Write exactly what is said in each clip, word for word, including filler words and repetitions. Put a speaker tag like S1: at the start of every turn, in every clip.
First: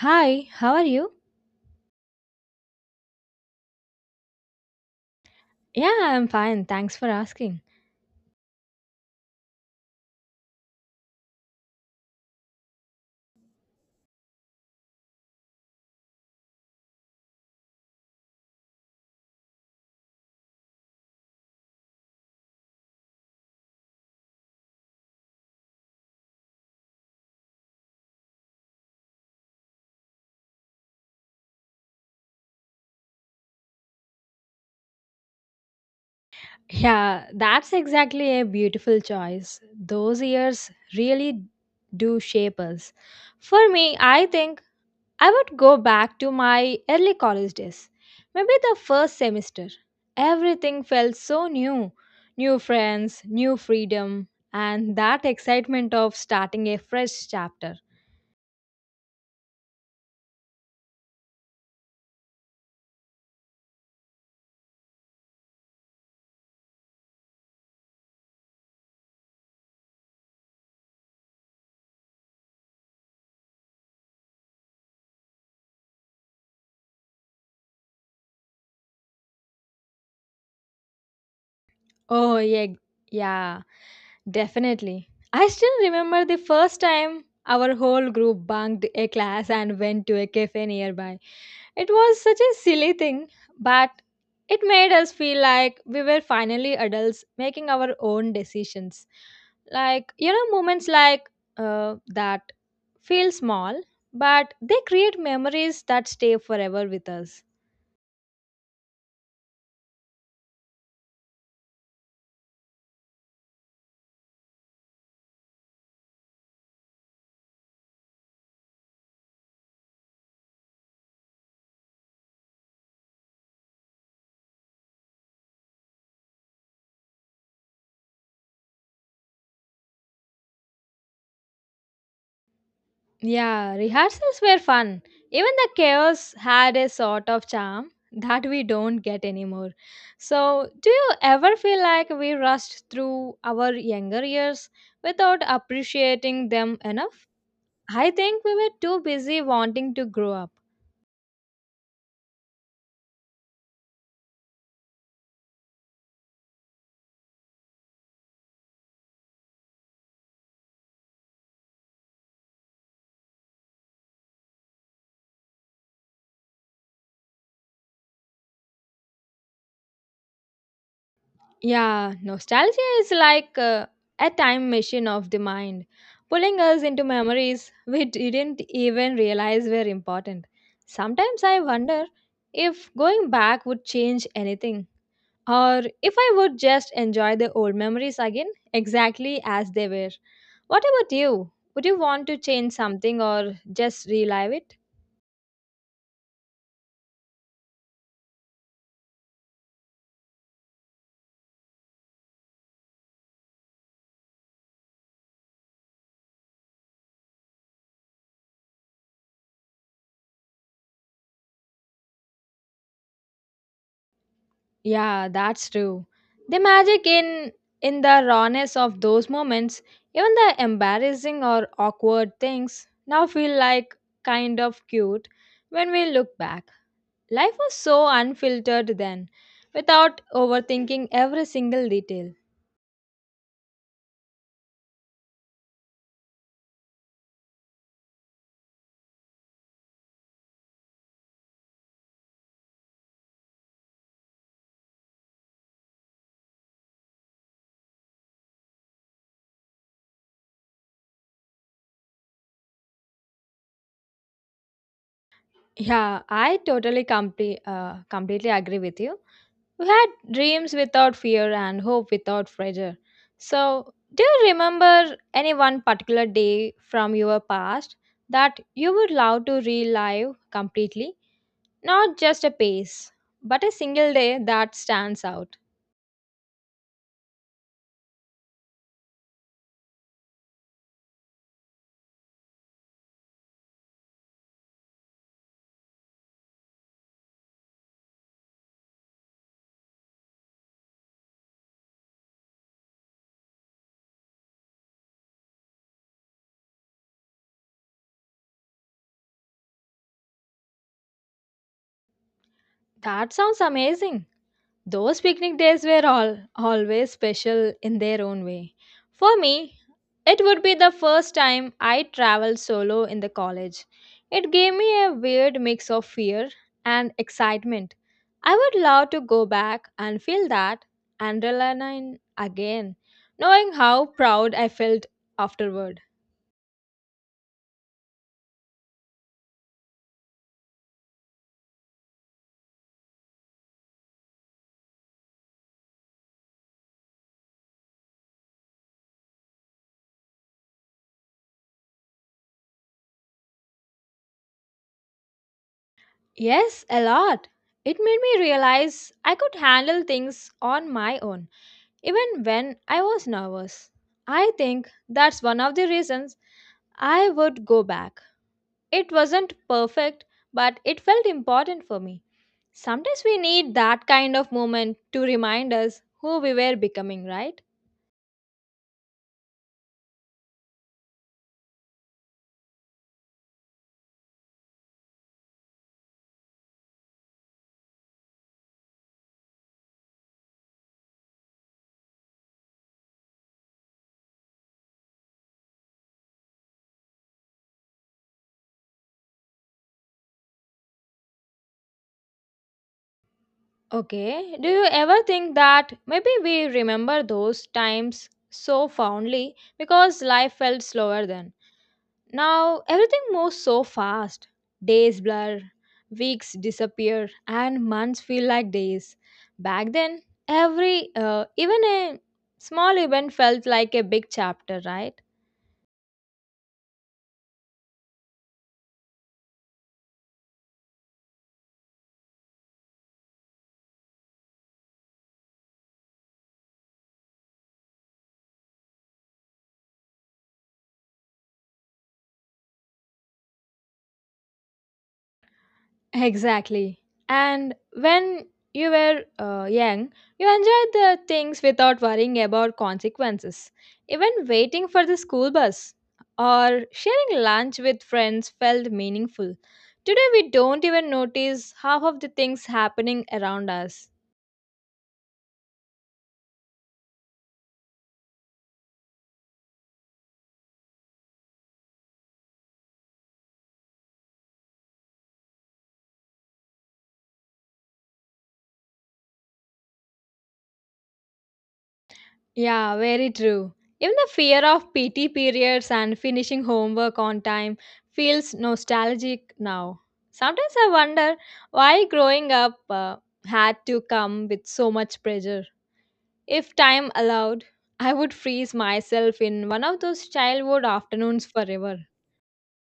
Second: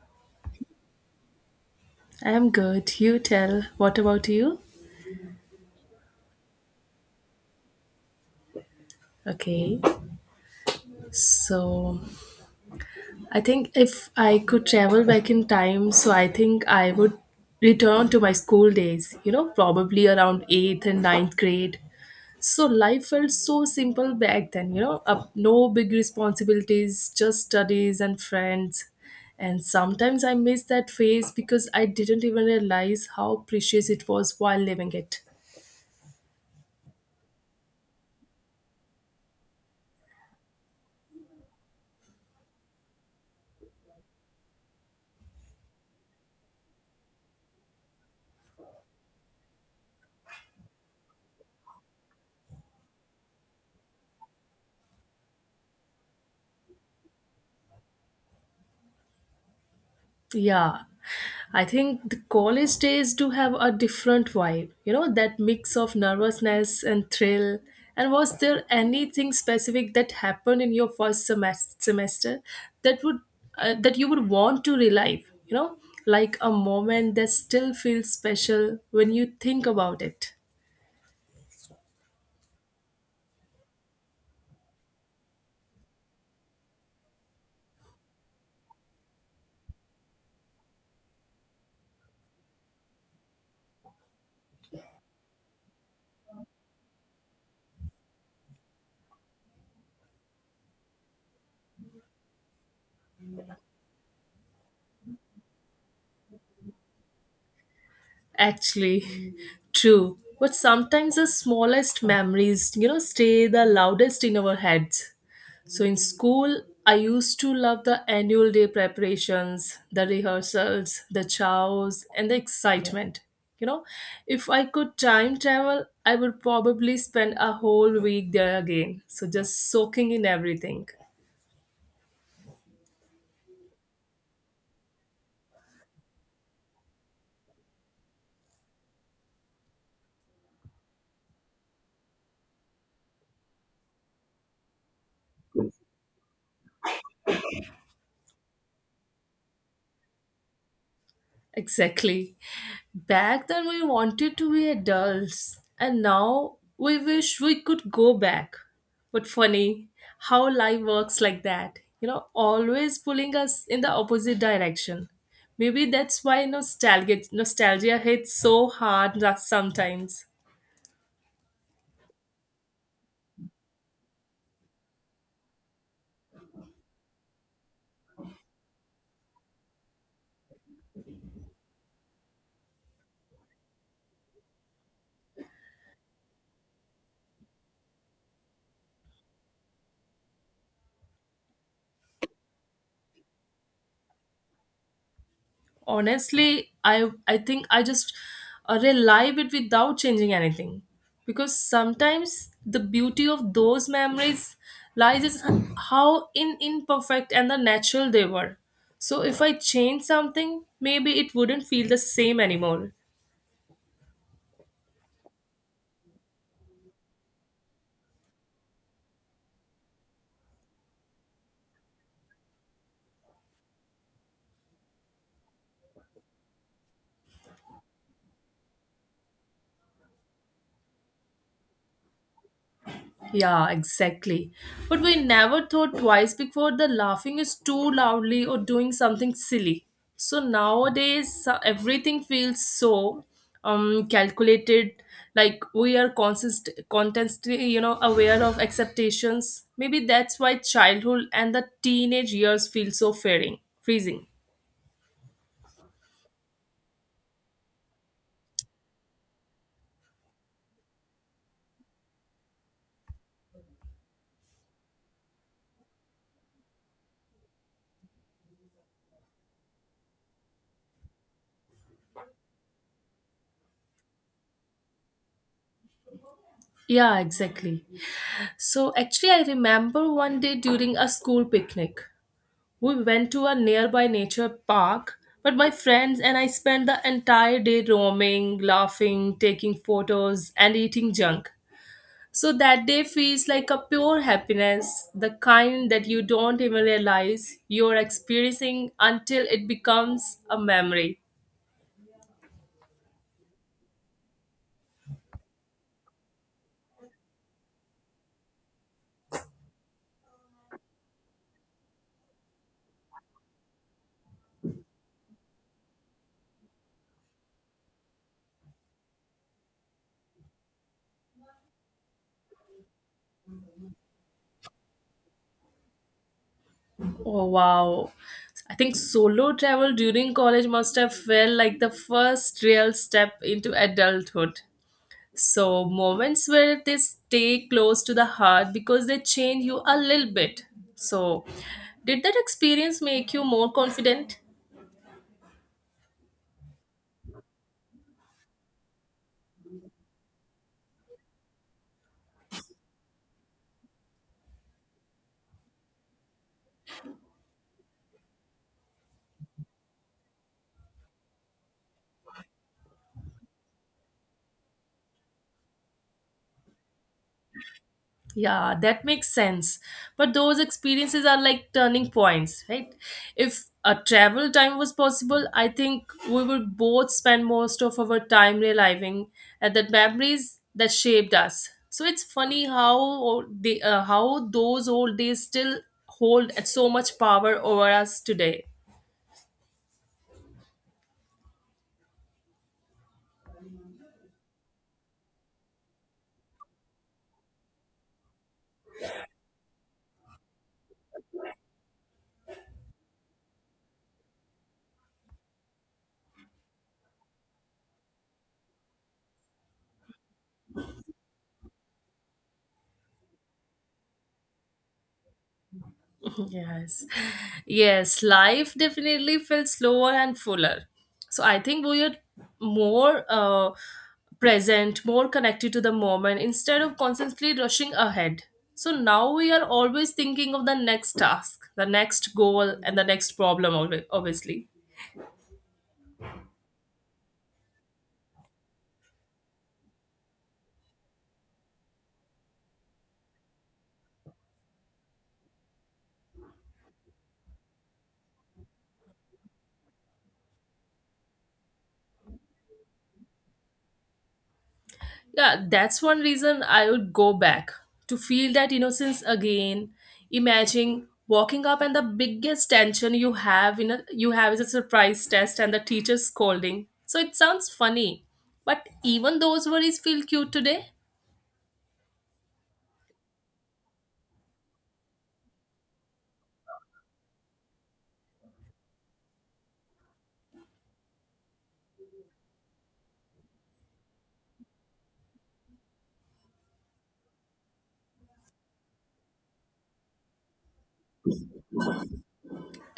S1: Hi, how are you?
S2: I'm good. You tell. What about you?
S1: Yeah, I'm fine. Thanks for asking.
S2: Okay. So, I think if I could travel back in time, so I think I would return to my school days, you know, probably around eighth and ninth grade. So, life felt so simple back then, you know, up, no big responsibilities, just studies and friends. And sometimes I miss that phase because I didn't even realize how precious it was while living it.
S1: Yeah, that's exactly a beautiful choice. Those years really do shape us. For me, I think I would go back to my early college days. Maybe the first semester. Everything felt so new. New friends, new freedom, and that excitement of starting a fresh chapter.
S2: Yeah, I think the college days do have a different vibe, you know, that mix of nervousness and thrill. And was there anything specific that happened in your first semester semester that would uh, that you would want to relive, you know, like a moment that still feels special when you think about it?
S1: Oh, yeah, yeah. Definitely. I still remember the first time our whole group bunked a class and went to a cafe nearby. It was such a silly thing, but it made us feel like we were finally adults making our own decisions. Like, you know, moments like uh, that feel small, but they create memories that stay forever with us.
S2: Actually, true. But sometimes the smallest memories, you know, stay the loudest in our heads. So in school, I used to love the annual day preparations, the rehearsals, the chows, and the excitement. You know, if I could time travel, I would probably spend a whole week there again. So just soaking in everything.
S1: Yeah, rehearsals were fun. Even the chaos had a sort of charm that we don't get anymore. So, do you ever feel like we rushed through our younger years without appreciating them enough? I think we were too busy wanting to grow up.
S2: Exactly. Back then, we wanted to be adults, and now we wish we could go back. But funny how life works like that, you know, always pulling us in the opposite direction. Maybe that's why nostalgia, nostalgia hits so hard that sometimes.
S1: Yeah, nostalgia is like uh, a time machine of the mind, pulling us into memories we didn't even realize were important. Sometimes I wonder if going back would change anything, or if I would just enjoy the old memories again exactly as they were. What about you? Would you want to change something or just relive it?
S2: Honestly, i i think I just uh, rely it without changing anything, because sometimes the beauty of those memories lies is how in imperfect and the natural they were. So if I change something, maybe it wouldn't feel the same anymore.
S1: Yeah, that's true. The magic in in the rawness of those moments, even the embarrassing or awkward things now feel like kind of cute when we look back. Life was so unfiltered then, without overthinking every single detail.
S2: Yeah, exactly. But we never thought twice before the laughing is too loudly or doing something silly. So nowadays uh, everything feels so um calculated, like we are consist constantly, you know, aware of expectations. Maybe that's why childhood and the teenage years feel so fearing, freezing.
S1: Yeah, I totally complete uh, completely agree with you. We had dreams without fear and hope without pressure. So, do you remember any one particular day from your past that you would love to relive completely? Not just a pace, but a single day that stands out.
S2: Yeah, exactly. So actually I remember one day during a school picnic. We went to a nearby nature park, but my friends and I spent the entire day roaming, laughing, taking photos, and eating junk. So that day feels like a pure happiness, the kind that you don't even realize you're experiencing until it becomes a memory.
S1: That sounds amazing. Those picnic days were all always special in their own way. For me, it would be the first time I traveled solo in the college. It gave me a weird mix of fear and excitement. I would love to go back and feel that adrenaline again, knowing how proud I felt afterward.
S2: Oh wow. I think solo travel during college must have felt like the first real step into adulthood. So, moments where they stay close to the heart because they change you a little bit. So, did that experience make you more confident?
S1: Yes, a lot. It made me realize I could handle things on my own even when I was nervous. I think that's one of the reasons I would go back. It wasn't perfect, but it felt important for me. Sometimes we need that kind of moment to remind us who we were becoming, right?
S2: Yeah, that makes sense. But those experiences are like turning points, right? If a travel time was possible, I think we would both spend most of our time reliving at the memories that shaped us. So it's funny how o- they, uh, how those old days still hold so much power over us today.
S1: Okay, do you ever think that maybe we remember those times so fondly because life felt slower then? Now everything moves so fast. Days blur, weeks disappear, and months feel like days. Back then, every uh, even a small event felt like a big chapter, right?
S2: Yes, yes, life definitely felt slower and fuller. So I think we are more uh, present, more connected to the moment instead of constantly rushing ahead. So now we are always thinking of the next task, the next goal, and the next problem, obvi- obviously.
S1: Exactly. And when you were uh, young, you enjoyed the things without worrying about consequences. Even waiting for the school bus or sharing lunch with friends felt meaningful. Today, we don't even notice half of the things happening around us.
S2: Yeah, that's one reason I would go back to feel that innocence again. Imagine walking up and the biggest tension you have in a you have is a surprise test and the teacher scolding. So it sounds funny, but even those worries feel cute today.
S1: Yeah, very true. Even the fear of P T periods and finishing homework on time feels nostalgic now. Sometimes I wonder why growing up uh, had to come with so much pressure. If time allowed, I would freeze myself in one of those childhood afternoons forever.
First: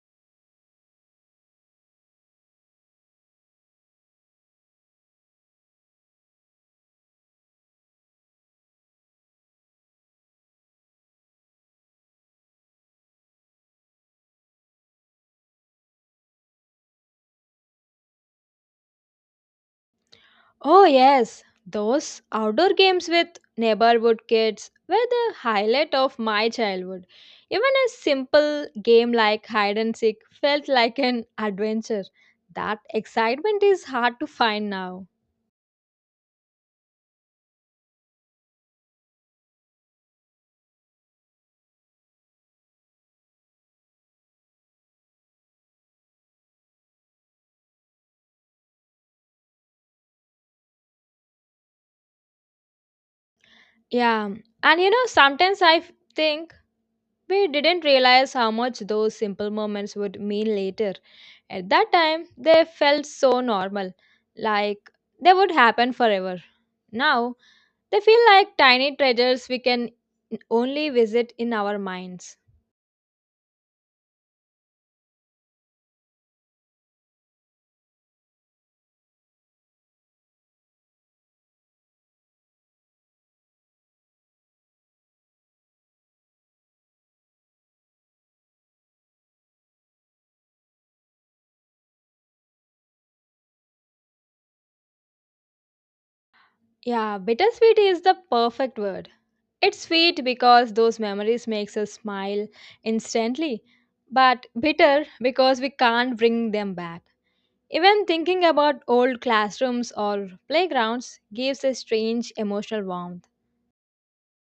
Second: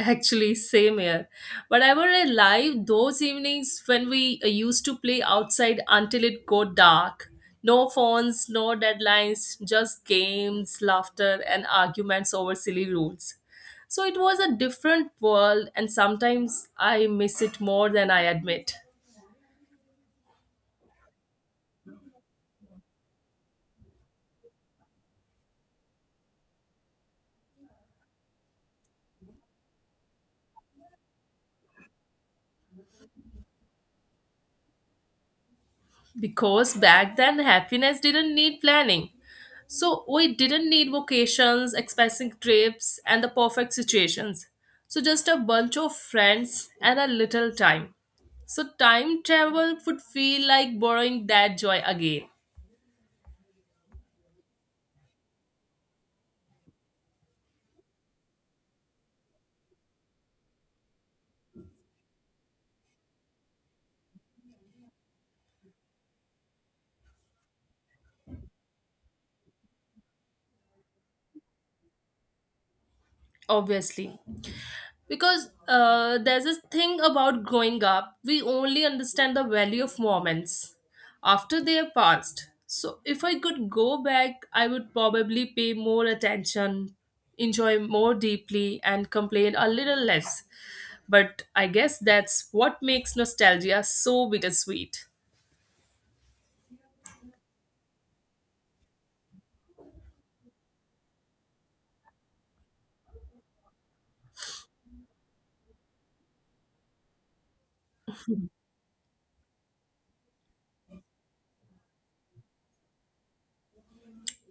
S2: Actually, same here. But I were alive those evenings when we uh, used to play outside until it got dark. No phones, no deadlines, just games, laughter, and arguments over silly rules. So it was a different world, and sometimes I miss it more than I admit.
S1: Oh, yes, those outdoor games with neighborhood kids were the highlight of my childhood. Even a simple game like hide and seek felt like an adventure. That excitement is hard to find now.
S2: Because back then, happiness didn't need planning. So we didn't need vacations, expensive trips, and the perfect situations. So just a bunch of friends and a little time. So time travel would feel like borrowing that joy again,
S1: Yeah, and you know, sometimes I f- think we didn't realize how much those simple moments would mean later. At that time, they felt so normal, like they would happen forever. Now, they feel like tiny treasures we can only visit in our minds.
S2: obviously. Because uh, there's this thing about growing up, we only understand the value of moments after they are passed. So if I could go back, I would probably pay more attention, enjoy more deeply, and complain a little less. But I guess that's what makes nostalgia so bittersweet.
S1: Yeah, bittersweet is the perfect word. It's sweet because those memories makes us smile instantly, but bitter because we can't bring them back. Even thinking about old classrooms or playgrounds gives a strange emotional warmth.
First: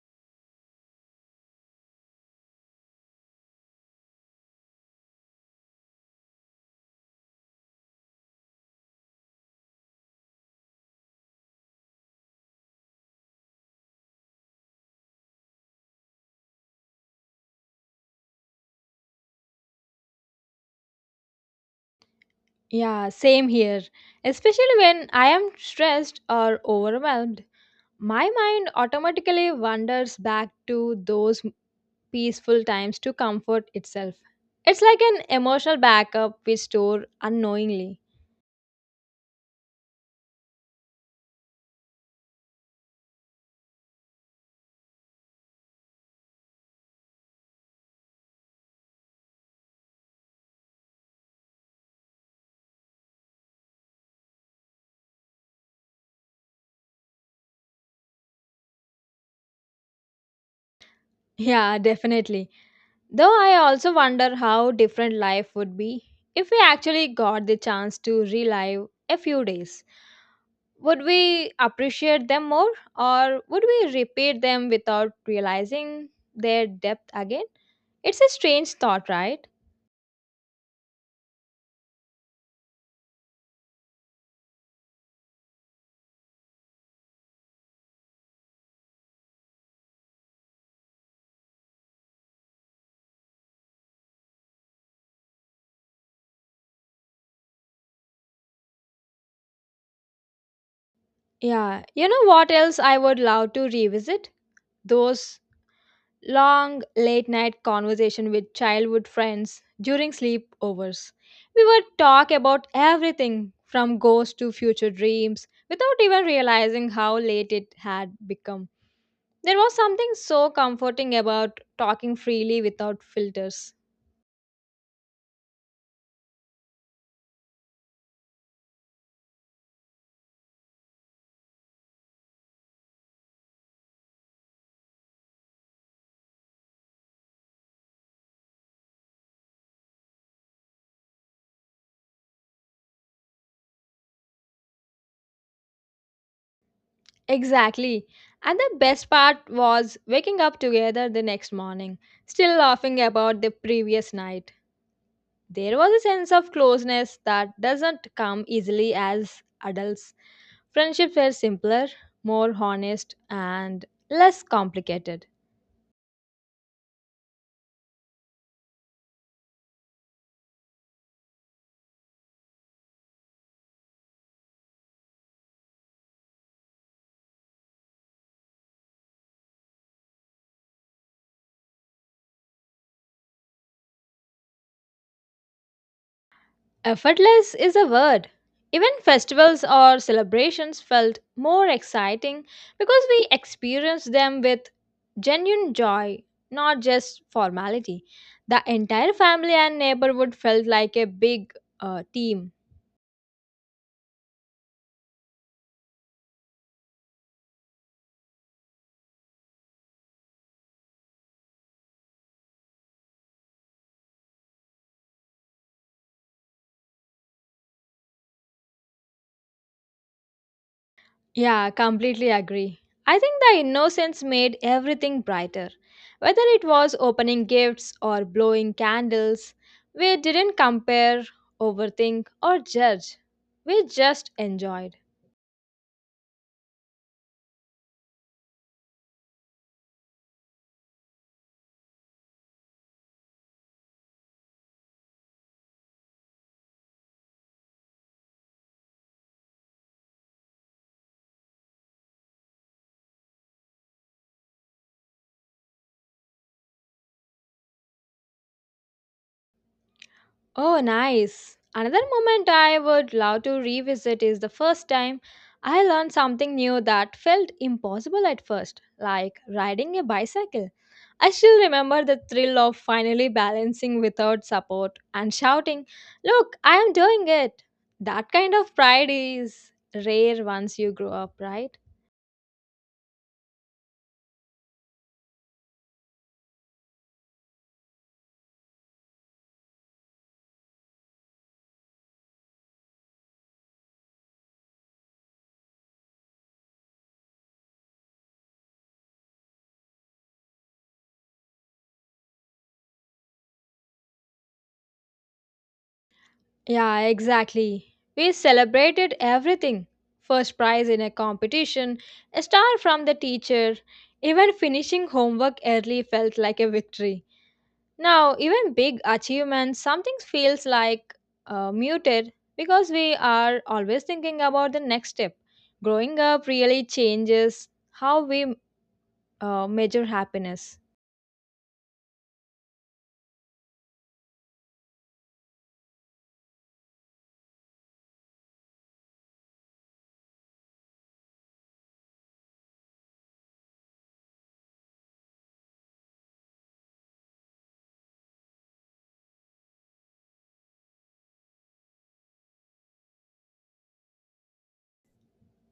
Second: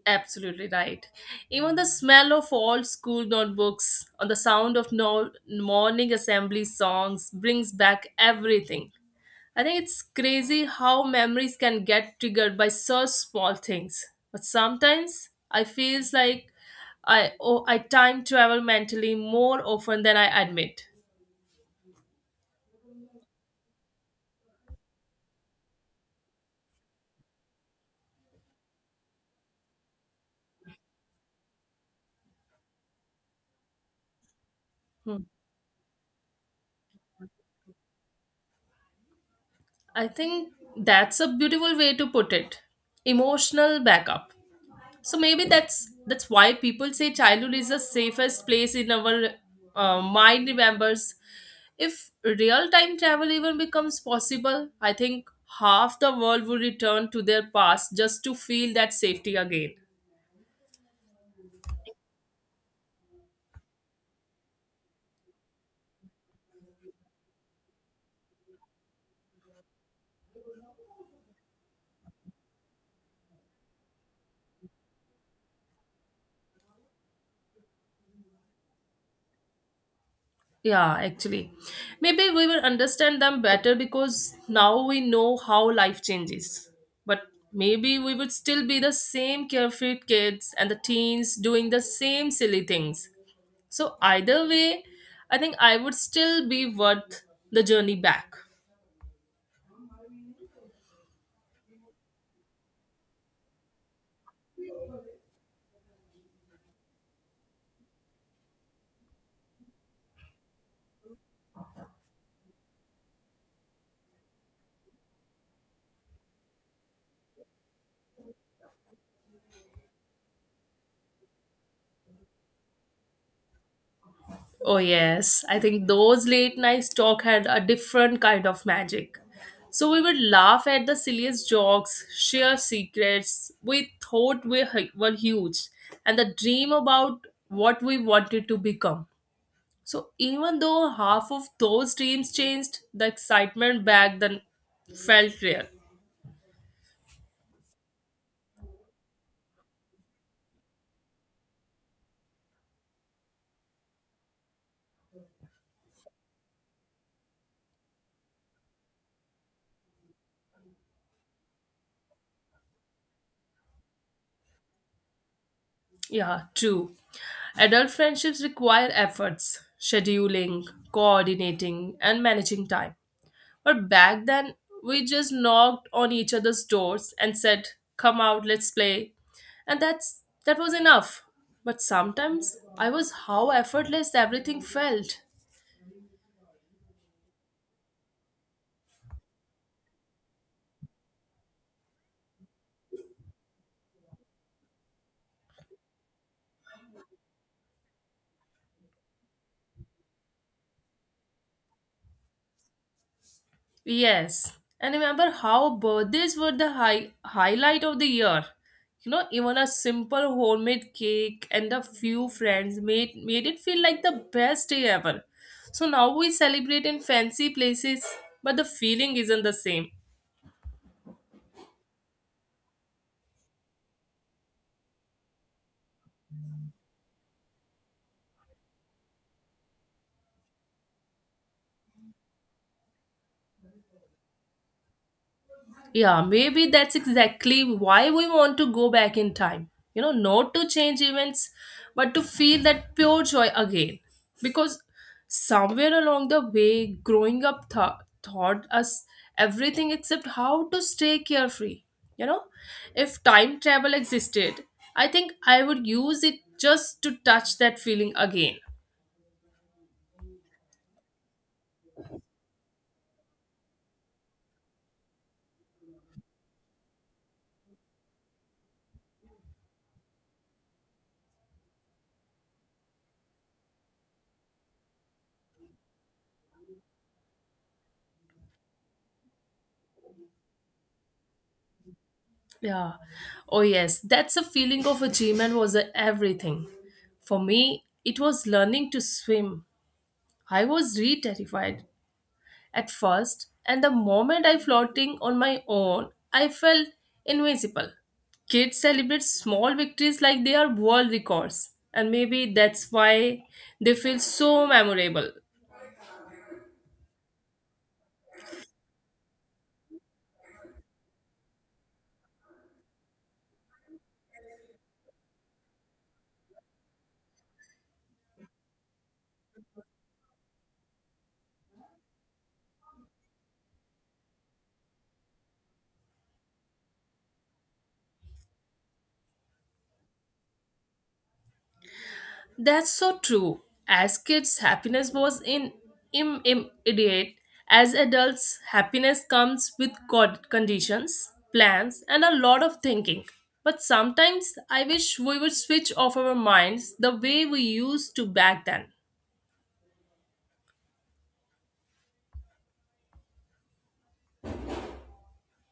S2: Absolutely right. Even the smell of old school notebooks or the sound of no- morning assembly songs brings back everything. I think it's crazy how memories can get triggered by such small things. But sometimes I feels like I oh, I time travel mentally more often than I admit.
S1: Yeah, same here. Especially when I am stressed or overwhelmed, my mind automatically wanders back to those peaceful times to comfort itself. It's like an
S2: Hmm.
S1: emotional backup we store unknowingly.
S2: I think that's a beautiful way to put it. Emotional backup. So maybe that's that's why people say childhood is the safest place in our uh, mind remembers. If real time travel even becomes possible, I think half the world would return to their past just to feel that safety again.
S1: Yeah, definitely. Though I also wonder how different life would be if we actually got the chance to relive a few days. Would we appreciate them more or would we repeat them without realizing their depth again? It's a strange thought, right?
S2: Yeah, actually, maybe we will understand them better because now we know how life changes. But maybe we would still be the same carefree kids and the teens doing the same silly things. So either way, I think I would still be worth the journey back.
S1: Yeah, you know what else I would love to revisit? Those long late night conversation with childhood friends during sleepovers. We would talk about everything from ghosts to future dreams without even realizing how late it had become. There was something so comforting about talking freely without filters.
S2: Oh yes, I think those late night talk had a different kind of magic. So we would laugh at the silliest jokes, share secrets we thought we hu- were huge, and the dream about what we wanted to become. So even though half of those dreams changed, the excitement back then felt real.
S1: Exactly. And the best part was waking up together the next morning, still laughing about the previous night. There was a sense of closeness that doesn't come easily as adults. Friendships were simpler, more honest, and less complicated.
S2: Yeah, true. Adult friendships require efforts, scheduling, coordinating, and managing time. But back then, we just knocked on each other's doors and said, "Come out, let's play." And that's that was enough. But sometimes I was how effortless everything felt.
S1: Effortless is a word. Even festivals or celebrations felt more exciting because we experienced them with genuine joy, not just formality. The entire family and neighborhood felt like a big uh, team.
S2: Yes, and remember how birthdays were the high highlight of the year. You know, even a simple homemade cake and a few friends made made it feel like the best day ever. So now we celebrate in fancy places, but the feeling isn't the same.
S1: Yeah, completely agree. I think the innocence made everything brighter. Whether it was opening gifts or blowing candles, we didn't compare, overthink, or judge. We just enjoyed.
S2: Yeah, maybe that's exactly why we want to go back in time. You know, not to change events, but to feel that pure joy again. Because somewhere along the way, growing up th- taught us everything except how to stay carefree. You know, if time travel existed, I think I would use it just to touch that feeling again.
S1: Oh, nice. Another moment I would love to revisit is the first time I learned something new that felt impossible at first, like riding a bicycle. I still remember the thrill of finally balancing without support and shouting, "Look, I am doing it." That kind of pride is rare once you grow up, right?
S2: Yeah. Oh, yes. That's a feeling of achievement was a everything. For me, it was learning to swim. I was re terrified at first, and the moment I floating on my own, I felt invincible. Kids celebrate small victories like they are world records, and maybe that's why they feel so memorable.
S1: Yeah, exactly. We celebrated everything. First prize in a competition, a star from the teacher, even finishing homework early felt like a victory. Now, even big achievements, something feels like uh, muted because we are always thinking about the next step. Growing up really changes how we uh, measure happiness.
S2: That's so true. As kids, happiness was in im- immediate. As adults, happiness comes with cod- conditions, plans, and a lot of thinking. But sometimes I wish we would switch off our minds the way we used to back then.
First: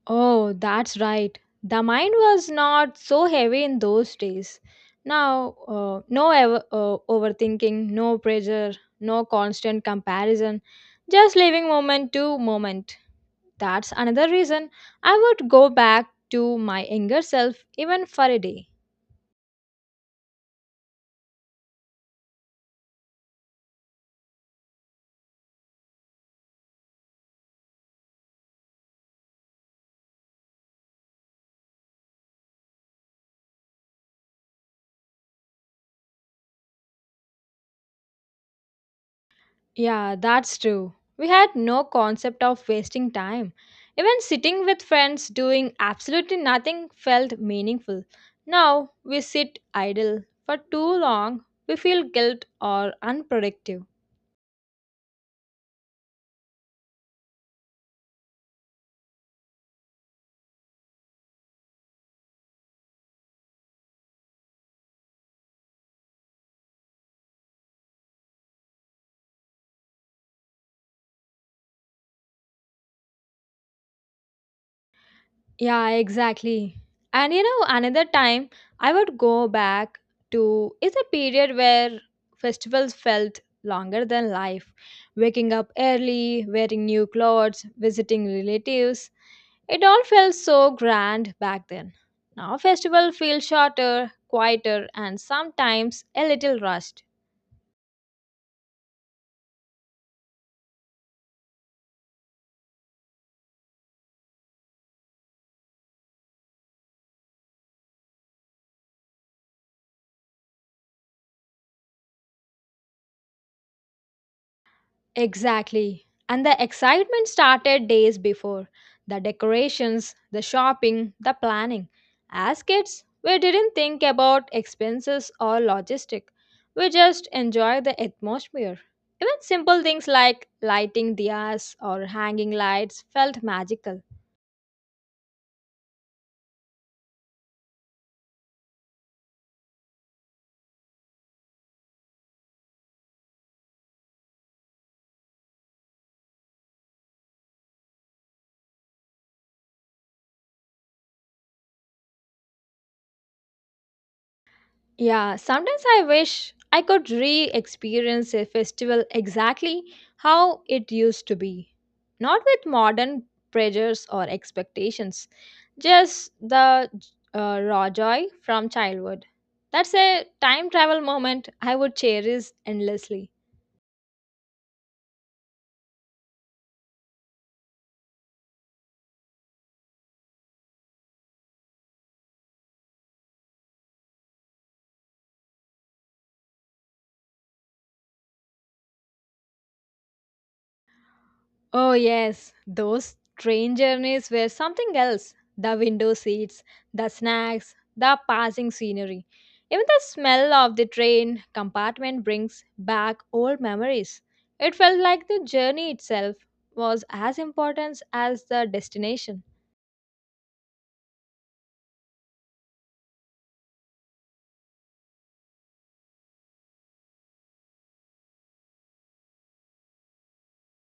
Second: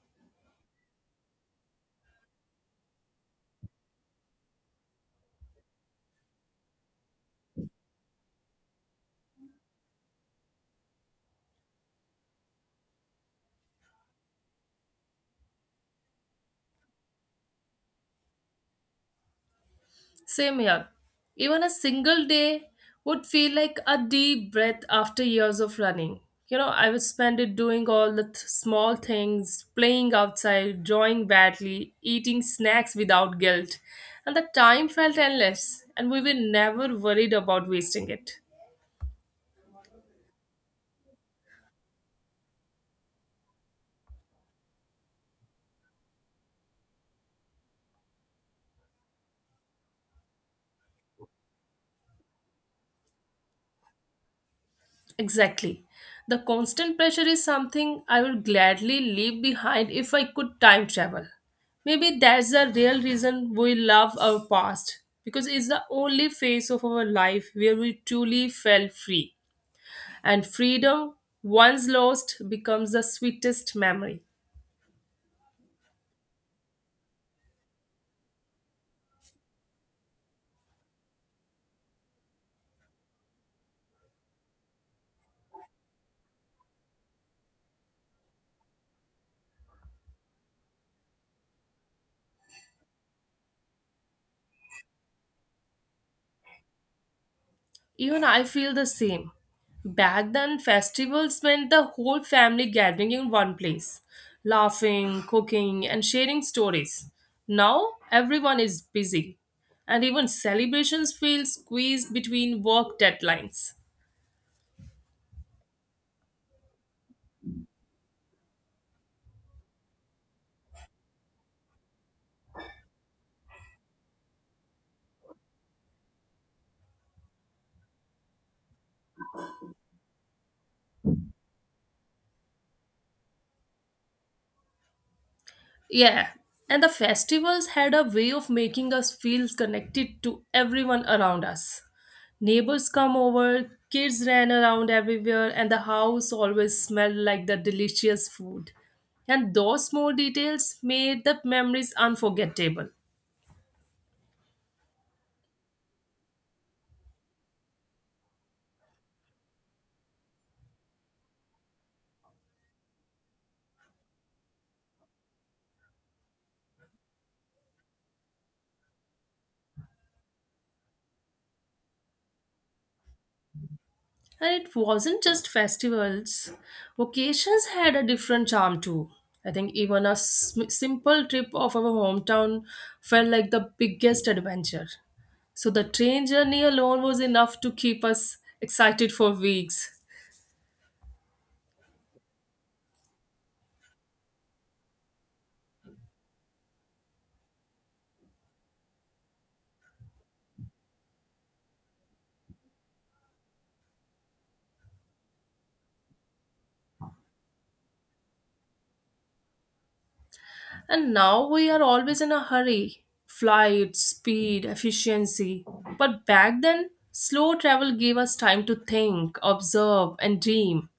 S1: Oh, that's right. The mind was not so heavy in those days. Now, uh, no ever, uh, overthinking, no pressure, no constant comparison, just living moment to moment. That's another reason I would go back to my younger self even for a day.
S2: Same here. Even a single day would feel like a deep breath after years of running. You know, I would spend it doing all the th- small things, playing outside, drawing badly, eating snacks without guilt. And the time felt endless, and we were never worried about wasting it.
S1: Yeah, that's true. We had no concept of wasting time. Even sitting with friends doing absolutely nothing felt meaningful. Now we sit idle for too long, we feel guilt or unproductive.
S2: Exactly. The constant pressure is something I would gladly leave behind if I could time travel. Maybe that's the real reason we love our past, because it's the only phase of our life where we truly felt free. And freedom, once lost, becomes the sweetest memory.
S1: Yeah, exactly. And you know, another time I would go back to is a period where festivals felt longer than life. Waking up early, wearing new clothes, visiting relatives, it all felt so grand back then. Now festival feel shorter, quieter, and sometimes a little rushed.
S2: Even I feel the same. Back then, festivals meant the whole family gathering in one place, laughing, cooking, and sharing stories. Now, everyone is busy, and even celebrations feel squeezed between work deadlines.
S1: Exactly. And the excitement started days before. The decorations, the shopping, the planning. As kids, we didn't think about expenses or logistic. We just enjoyed the atmosphere. Even simple things like lighting diyas or hanging lights felt magical.
S2: Yeah, and the festivals had a way of making us feel connected to everyone around us. Neighbors come over, kids ran around everywhere, and the house always smelled like the delicious food. And those small details made the memories unforgettable.
S1: Yeah, sometimes I wish I could re experience a festival exactly how it used to be. Not with modern pressures or expectations, just the uh, raw joy from childhood. That's a time travel moment I would cherish endlessly.
S2: And it wasn't just festivals, vacations had a different charm too. I think even a s- simple trip of our hometown felt like the biggest adventure. So the train journey alone was enough to keep us excited for weeks.
S1: Oh, yes, those train journeys were something else. The window seats, the snacks, the passing scenery. Even the smell of the train compartment brings back old memories. It felt like the journey itself was as important as the destination.
S2: And now we are always in a hurry flight, speed, efficiency. But back then, slow travel gave us time to think, observe, and dream.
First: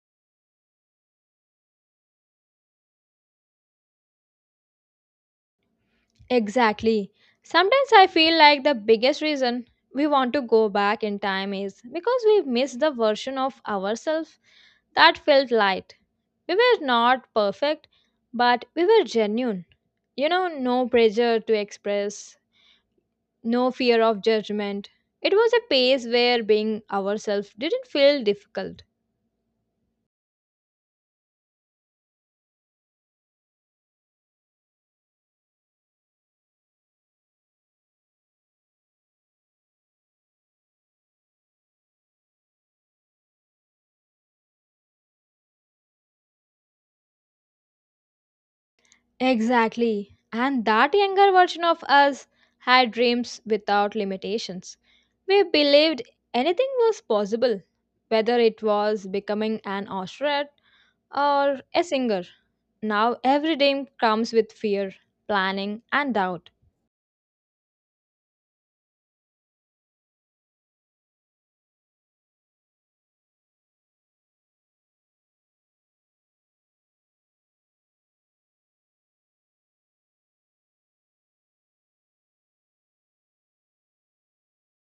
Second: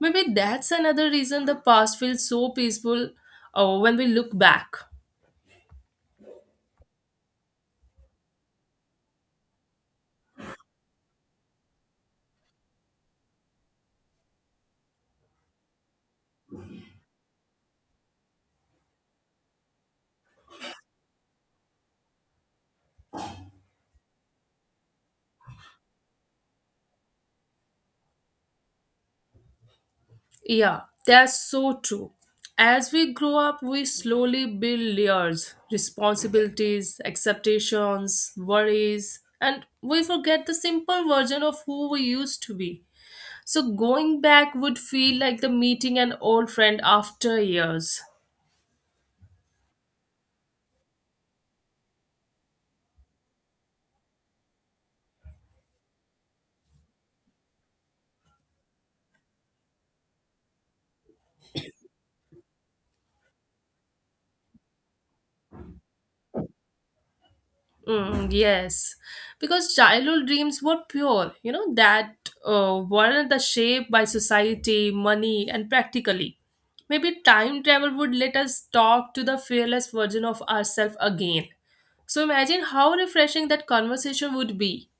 S2: Maybe that's another reason the past feels so peaceful, uh, when we look back.
S1: Exactly. Sometimes I feel like the biggest reason we want to go back in time is because we miss the version of ourselves that felt light. We were not perfect, but we were genuine. You know, no pressure to express, no fear of judgment. It was a pace where being ourselves didn't feel difficult.
S2: Yeah, that's so true. As we grow up, we slowly build layers, responsibilities, expectations, worries, and we forget the simple version of who we used to be. So going back would feel like the meeting an old friend after years.
S1: Exactly. And that younger version of us had dreams without limitations. We believed anything was possible, whether it was becoming an astronaut or a singer. Now every dream comes with fear, planning, and doubt.
S2: Mm, yes, because childhood dreams were pure, you know, that uh, weren't the shaped by society, money, and practically. Maybe time travel would let us talk to the fearless version of ourselves again. So imagine how refreshing that conversation would be.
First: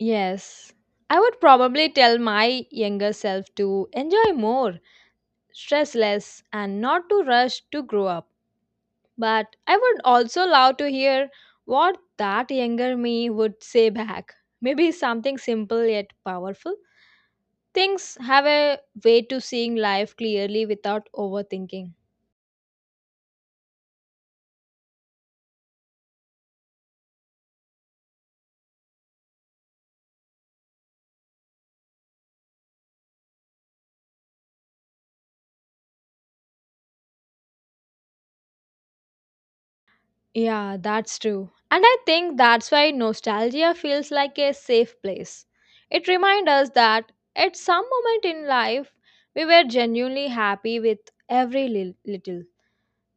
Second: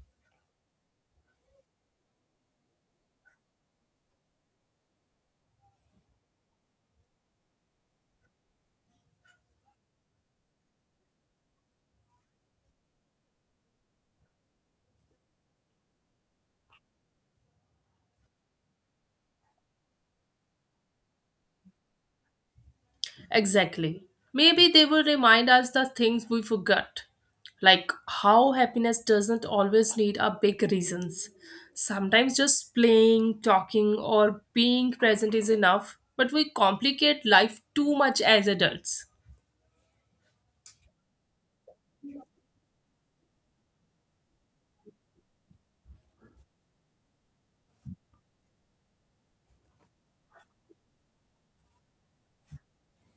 S1: Yes, I would probably tell my younger self to enjoy more, stress less, and not to rush to grow up. But I would also love to hear what that younger me would say back. Maybe something simple yet powerful. Things have a way to seeing life clearly without overthinking.
S2: Exactly. Maybe they will remind us the things we forgot, like how happiness doesn't always need a big reasons. Sometimes just playing, talking, or being present is enough, but we complicate life too much as adults.
S1: Yeah, that's true. And I think that's why nostalgia feels like a safe place. It reminds us that at some moment in life, we were genuinely happy with every li- little.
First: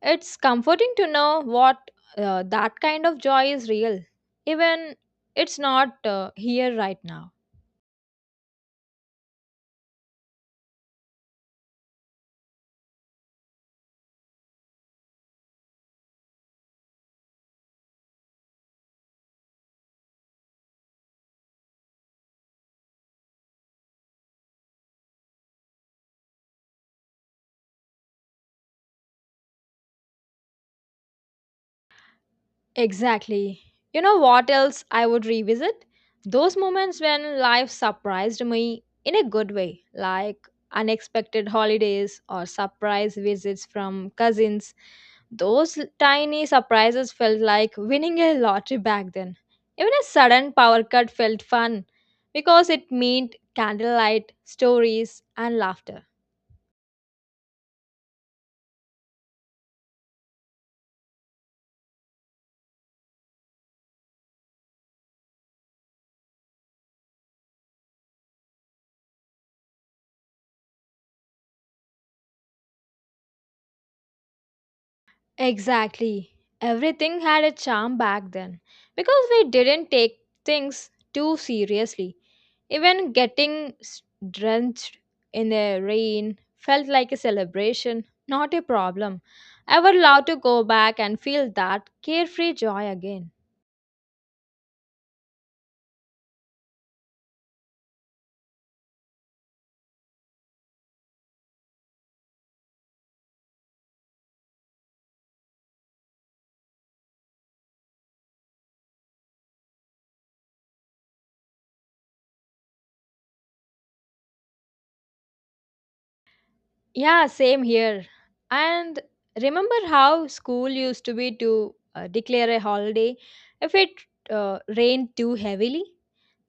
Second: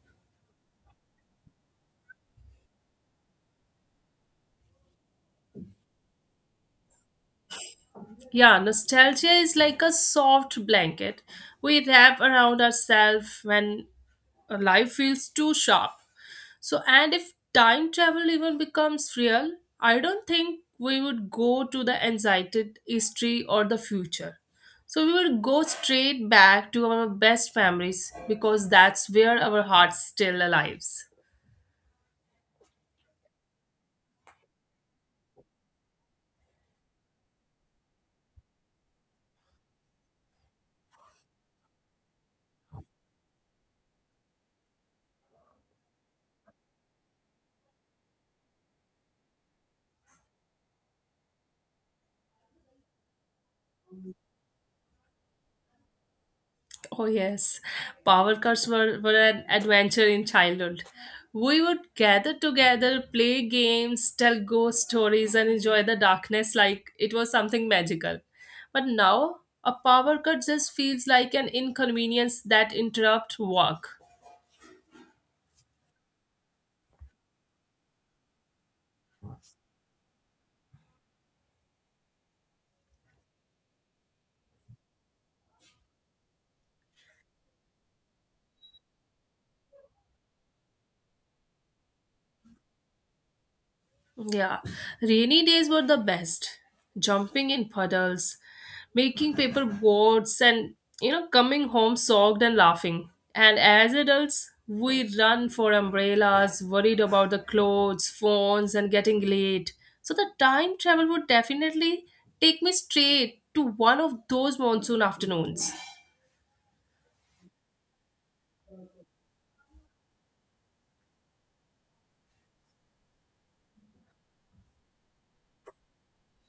S1: It's comforting to know what uh, that kind of joy is real, even it's not uh, here right now.
S2: Yeah, nostalgia is like a soft blanket we wrap around ourselves when uh, life feels too sharp. So, and if time travel even becomes real, I don't think we would go to the anxiety history or the future. So, we would go straight back to our best memories because that's where our hearts still alive.
S1: Exactly. You know what else I would revisit? Those moments when life surprised me in a good way, like unexpected holidays or surprise visits from cousins. Those l- tiny surprises felt like winning a lottery back then. Even a sudden power cut felt fun because it meant candlelight, stories, and laughter.
S2: Oh yes, power cuts were, were an adventure in childhood. We would gather together, play games, tell ghost stories, and enjoy the darkness like it was something magical. But now, a power cut just feels like an inconvenience that interrupts work.
S1: Exactly. Everything had a charm back then because we didn't take things too seriously. Even getting s- drenched in the rain felt like a celebration, not a problem. I would love to go back and feel that carefree joy again.
S2: Yeah, rainy days were the best. Jumping in puddles, making paper boats, and you know, coming home soaked and laughing. And as adults, we run for umbrellas, worried about the clothes, phones, and getting late. So the time travel would definitely take me straight to one of those monsoon afternoons.
S1: Yeah, same here. And remember how school used to be to uh, declare a holiday if it uh, rained too heavily?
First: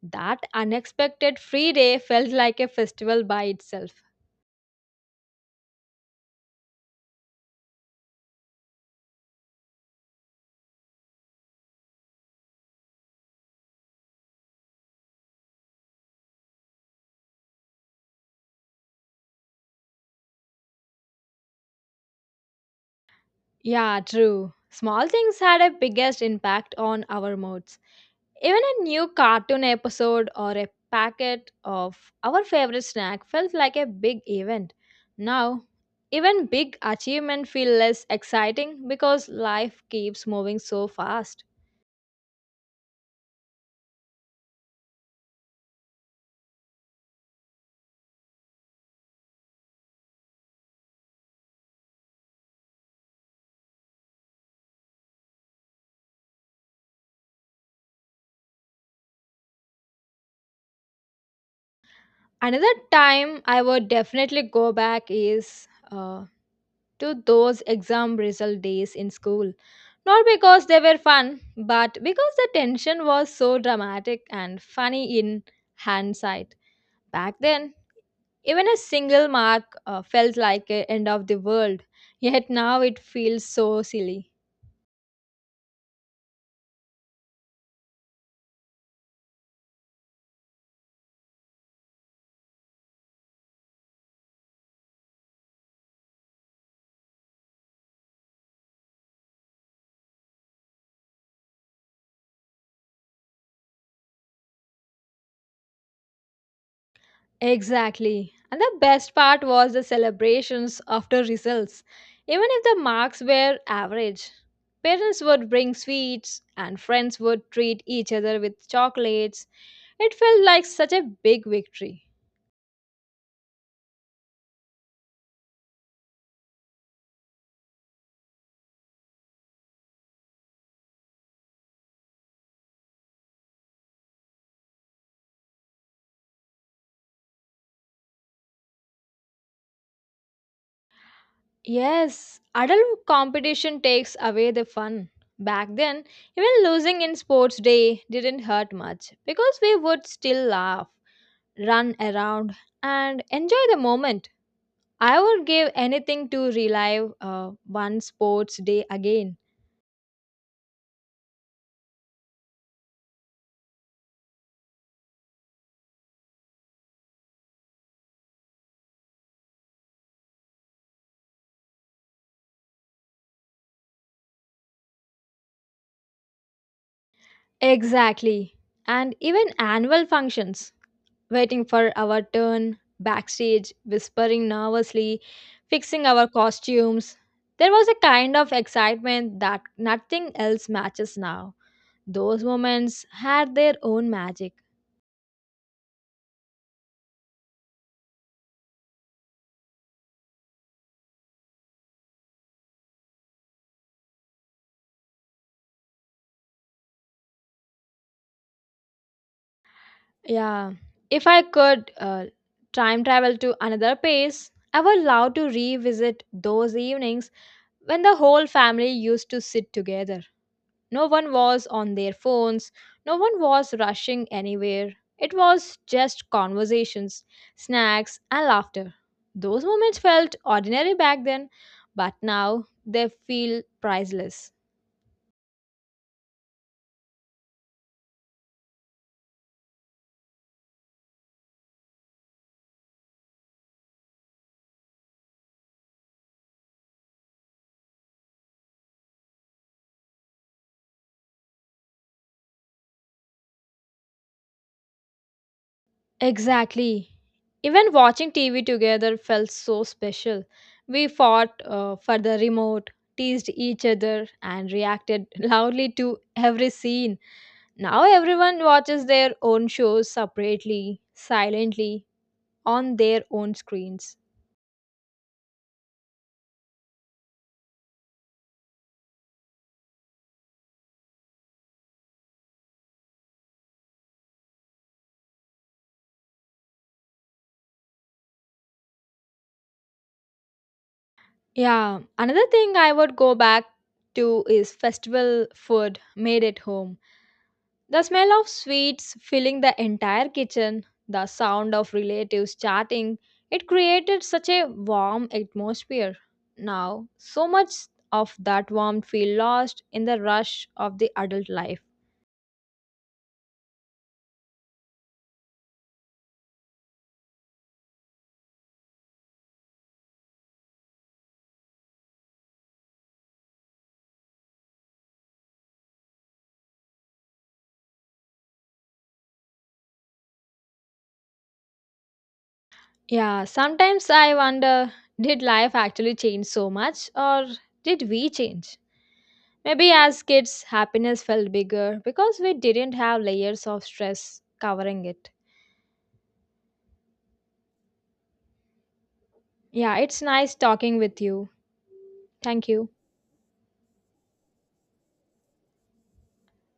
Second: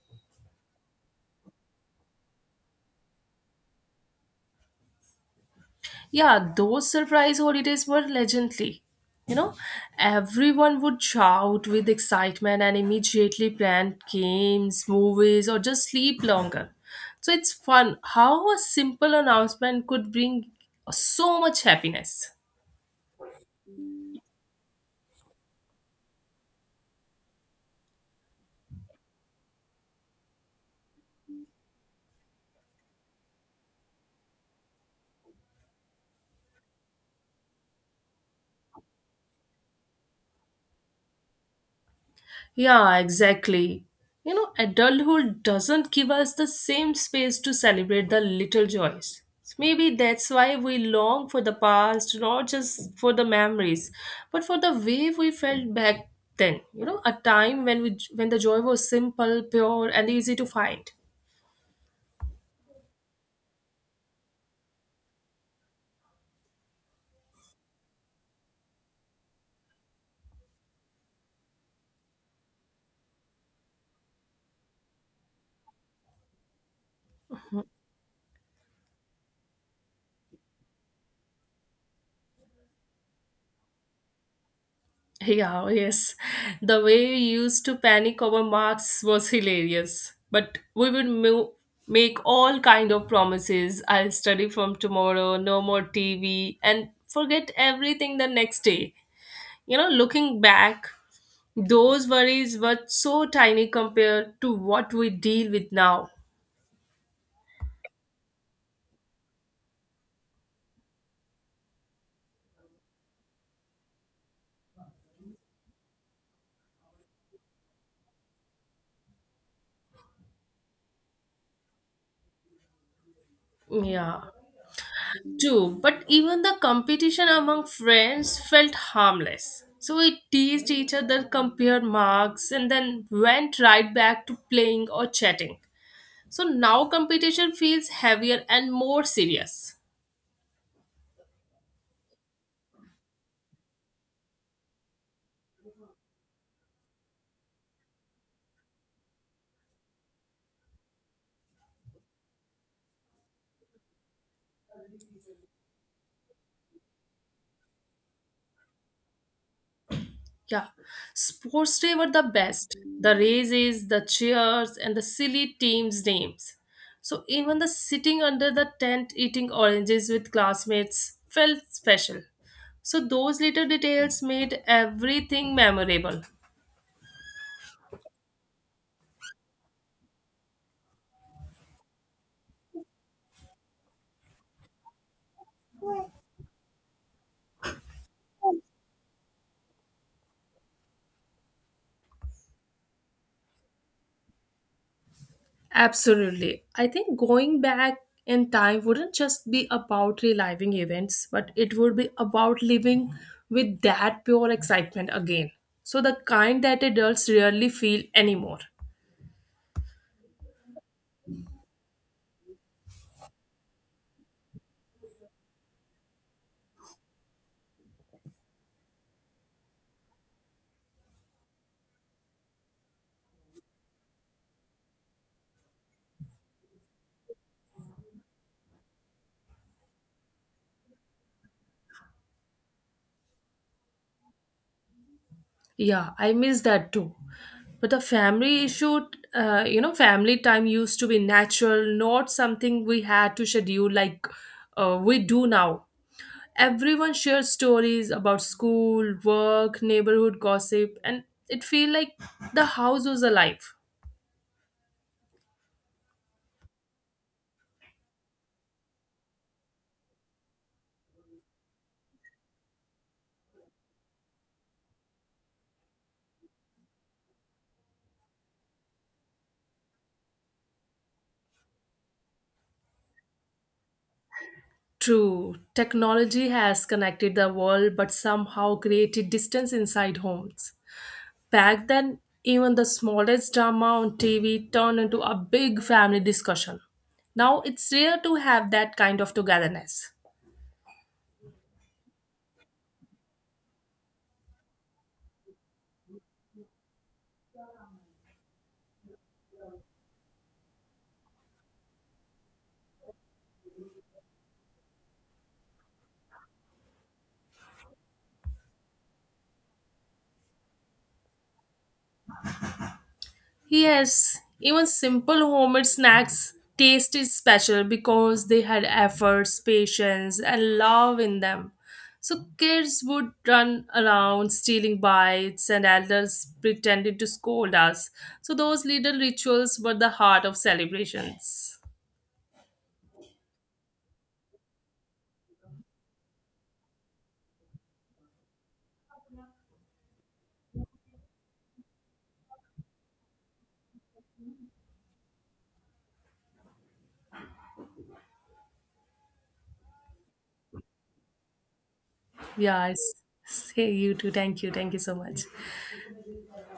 S1: That unexpected free day felt like a festival by itself.
S2: Yeah, those surprise holidays were legendary. You know, everyone would shout with excitement and immediately plan games, movies, or just sleep longer. So it's fun how a simple announcement could bring so much happiness.
S1: Yeah, true. Small things had a biggest impact on our moods. Even a new cartoon episode or a packet of our favorite snack felt like a big event. Now, even big achievement feel less exciting because life keeps moving so fast.
S2: Yeah, exactly. You know, adulthood doesn't give us the same space to celebrate the little joys. Maybe that's why we long for the past, not just for the memories, but for the way we felt back then. You know, a time when we when the joy was simple, pure, and easy to find.
S1: Another time I would definitely go back is uh, to those exam result days in school. Not because they were fun, but because the tension was so dramatic and funny in hindsight. Back then, even a single mark uh, felt like a end of the world, yet now it feels so silly.
S2: Yeah, oh, yes. The way we used to panic over marks was hilarious. But we would mo- make all kind of promises. I'll study from tomorrow, no more T V, and forget everything the next day. You know, looking back, those worries were so tiny compared to what we deal with now.
S1: Exactly. And the best part was the celebrations after results. Even if the marks were average, parents would bring sweets and friends would treat each other with chocolates. It felt like such a big victory.
S2: Yeah. True, but even the competition among friends felt harmless. So we teased each other, compared marks, and then went right back to playing or chatting. So now competition feels heavier and more serious.
S1: Yes, adult competition takes away the fun. Back then, even losing in sports day didn't hurt much because we would still laugh, run around, and enjoy the moment. I would give anything to relive uh, one sports day again.
S2: Yeah, sports day were the best. The races, the cheers, and the silly teams' names. So even the sitting under the tent eating oranges with classmates felt special. So those little details made everything memorable.
S1: Exactly. And even annual functions. Waiting for our turn backstage, whispering nervously, fixing our costumes. There was a kind of excitement that nothing else matches now. Those moments had their own magic.
S2: Absolutely. I think going back in time wouldn't just be about reliving events, but it would be about living with that pure excitement again. So the kind that adults rarely feel anymore.
S1: Yeah, if I could uh, time travel to another place, I would love to revisit those evenings when the whole family used to sit together. No one was on their phones, no one was rushing anywhere. It was just conversations, snacks, and laughter. Those moments felt ordinary back then, but now they feel priceless.
S2: Yeah, I miss that too. But the family issue, uh, you know, family time used to be natural, not something we had to schedule like uh, we do now. Everyone shared stories about school, work, neighborhood gossip, and it feel like the house was alive.
S1: Exactly. Even watching T V together felt so special. We fought uh, for the remote, teased each other, and reacted loudly to every scene. Now everyone watches their own shows separately, silently, on their own screens.
S2: True, technology has connected the world, but somehow created distance inside homes. Back then, even the smallest drama on T V turned into a big family discussion. Now it's rare to have that kind of togetherness.
S1: Yeah, another thing I would go back to is festival food made at home. The smell of sweets filling the entire kitchen, the sound of relatives chatting, it created such a warm atmosphere. Now, so much of that warmth feel lost in the rush of the adult life.
S2: Yes, even simple homemade snacks taste is special because they had efforts, patience, and love in them. So kids would run around stealing bites, and elders pretended to scold us. So those little rituals were the heart of celebrations.
S1: Yeah, sometimes I wonder did life actually change so much or did we change? Maybe as kids, happiness felt bigger because we didn't have layers of stress covering it. Yeah, it's nice talking with you. Thank
S2: Yeah,
S1: you.
S2: I s- say you too. Thank you. Thank you so much.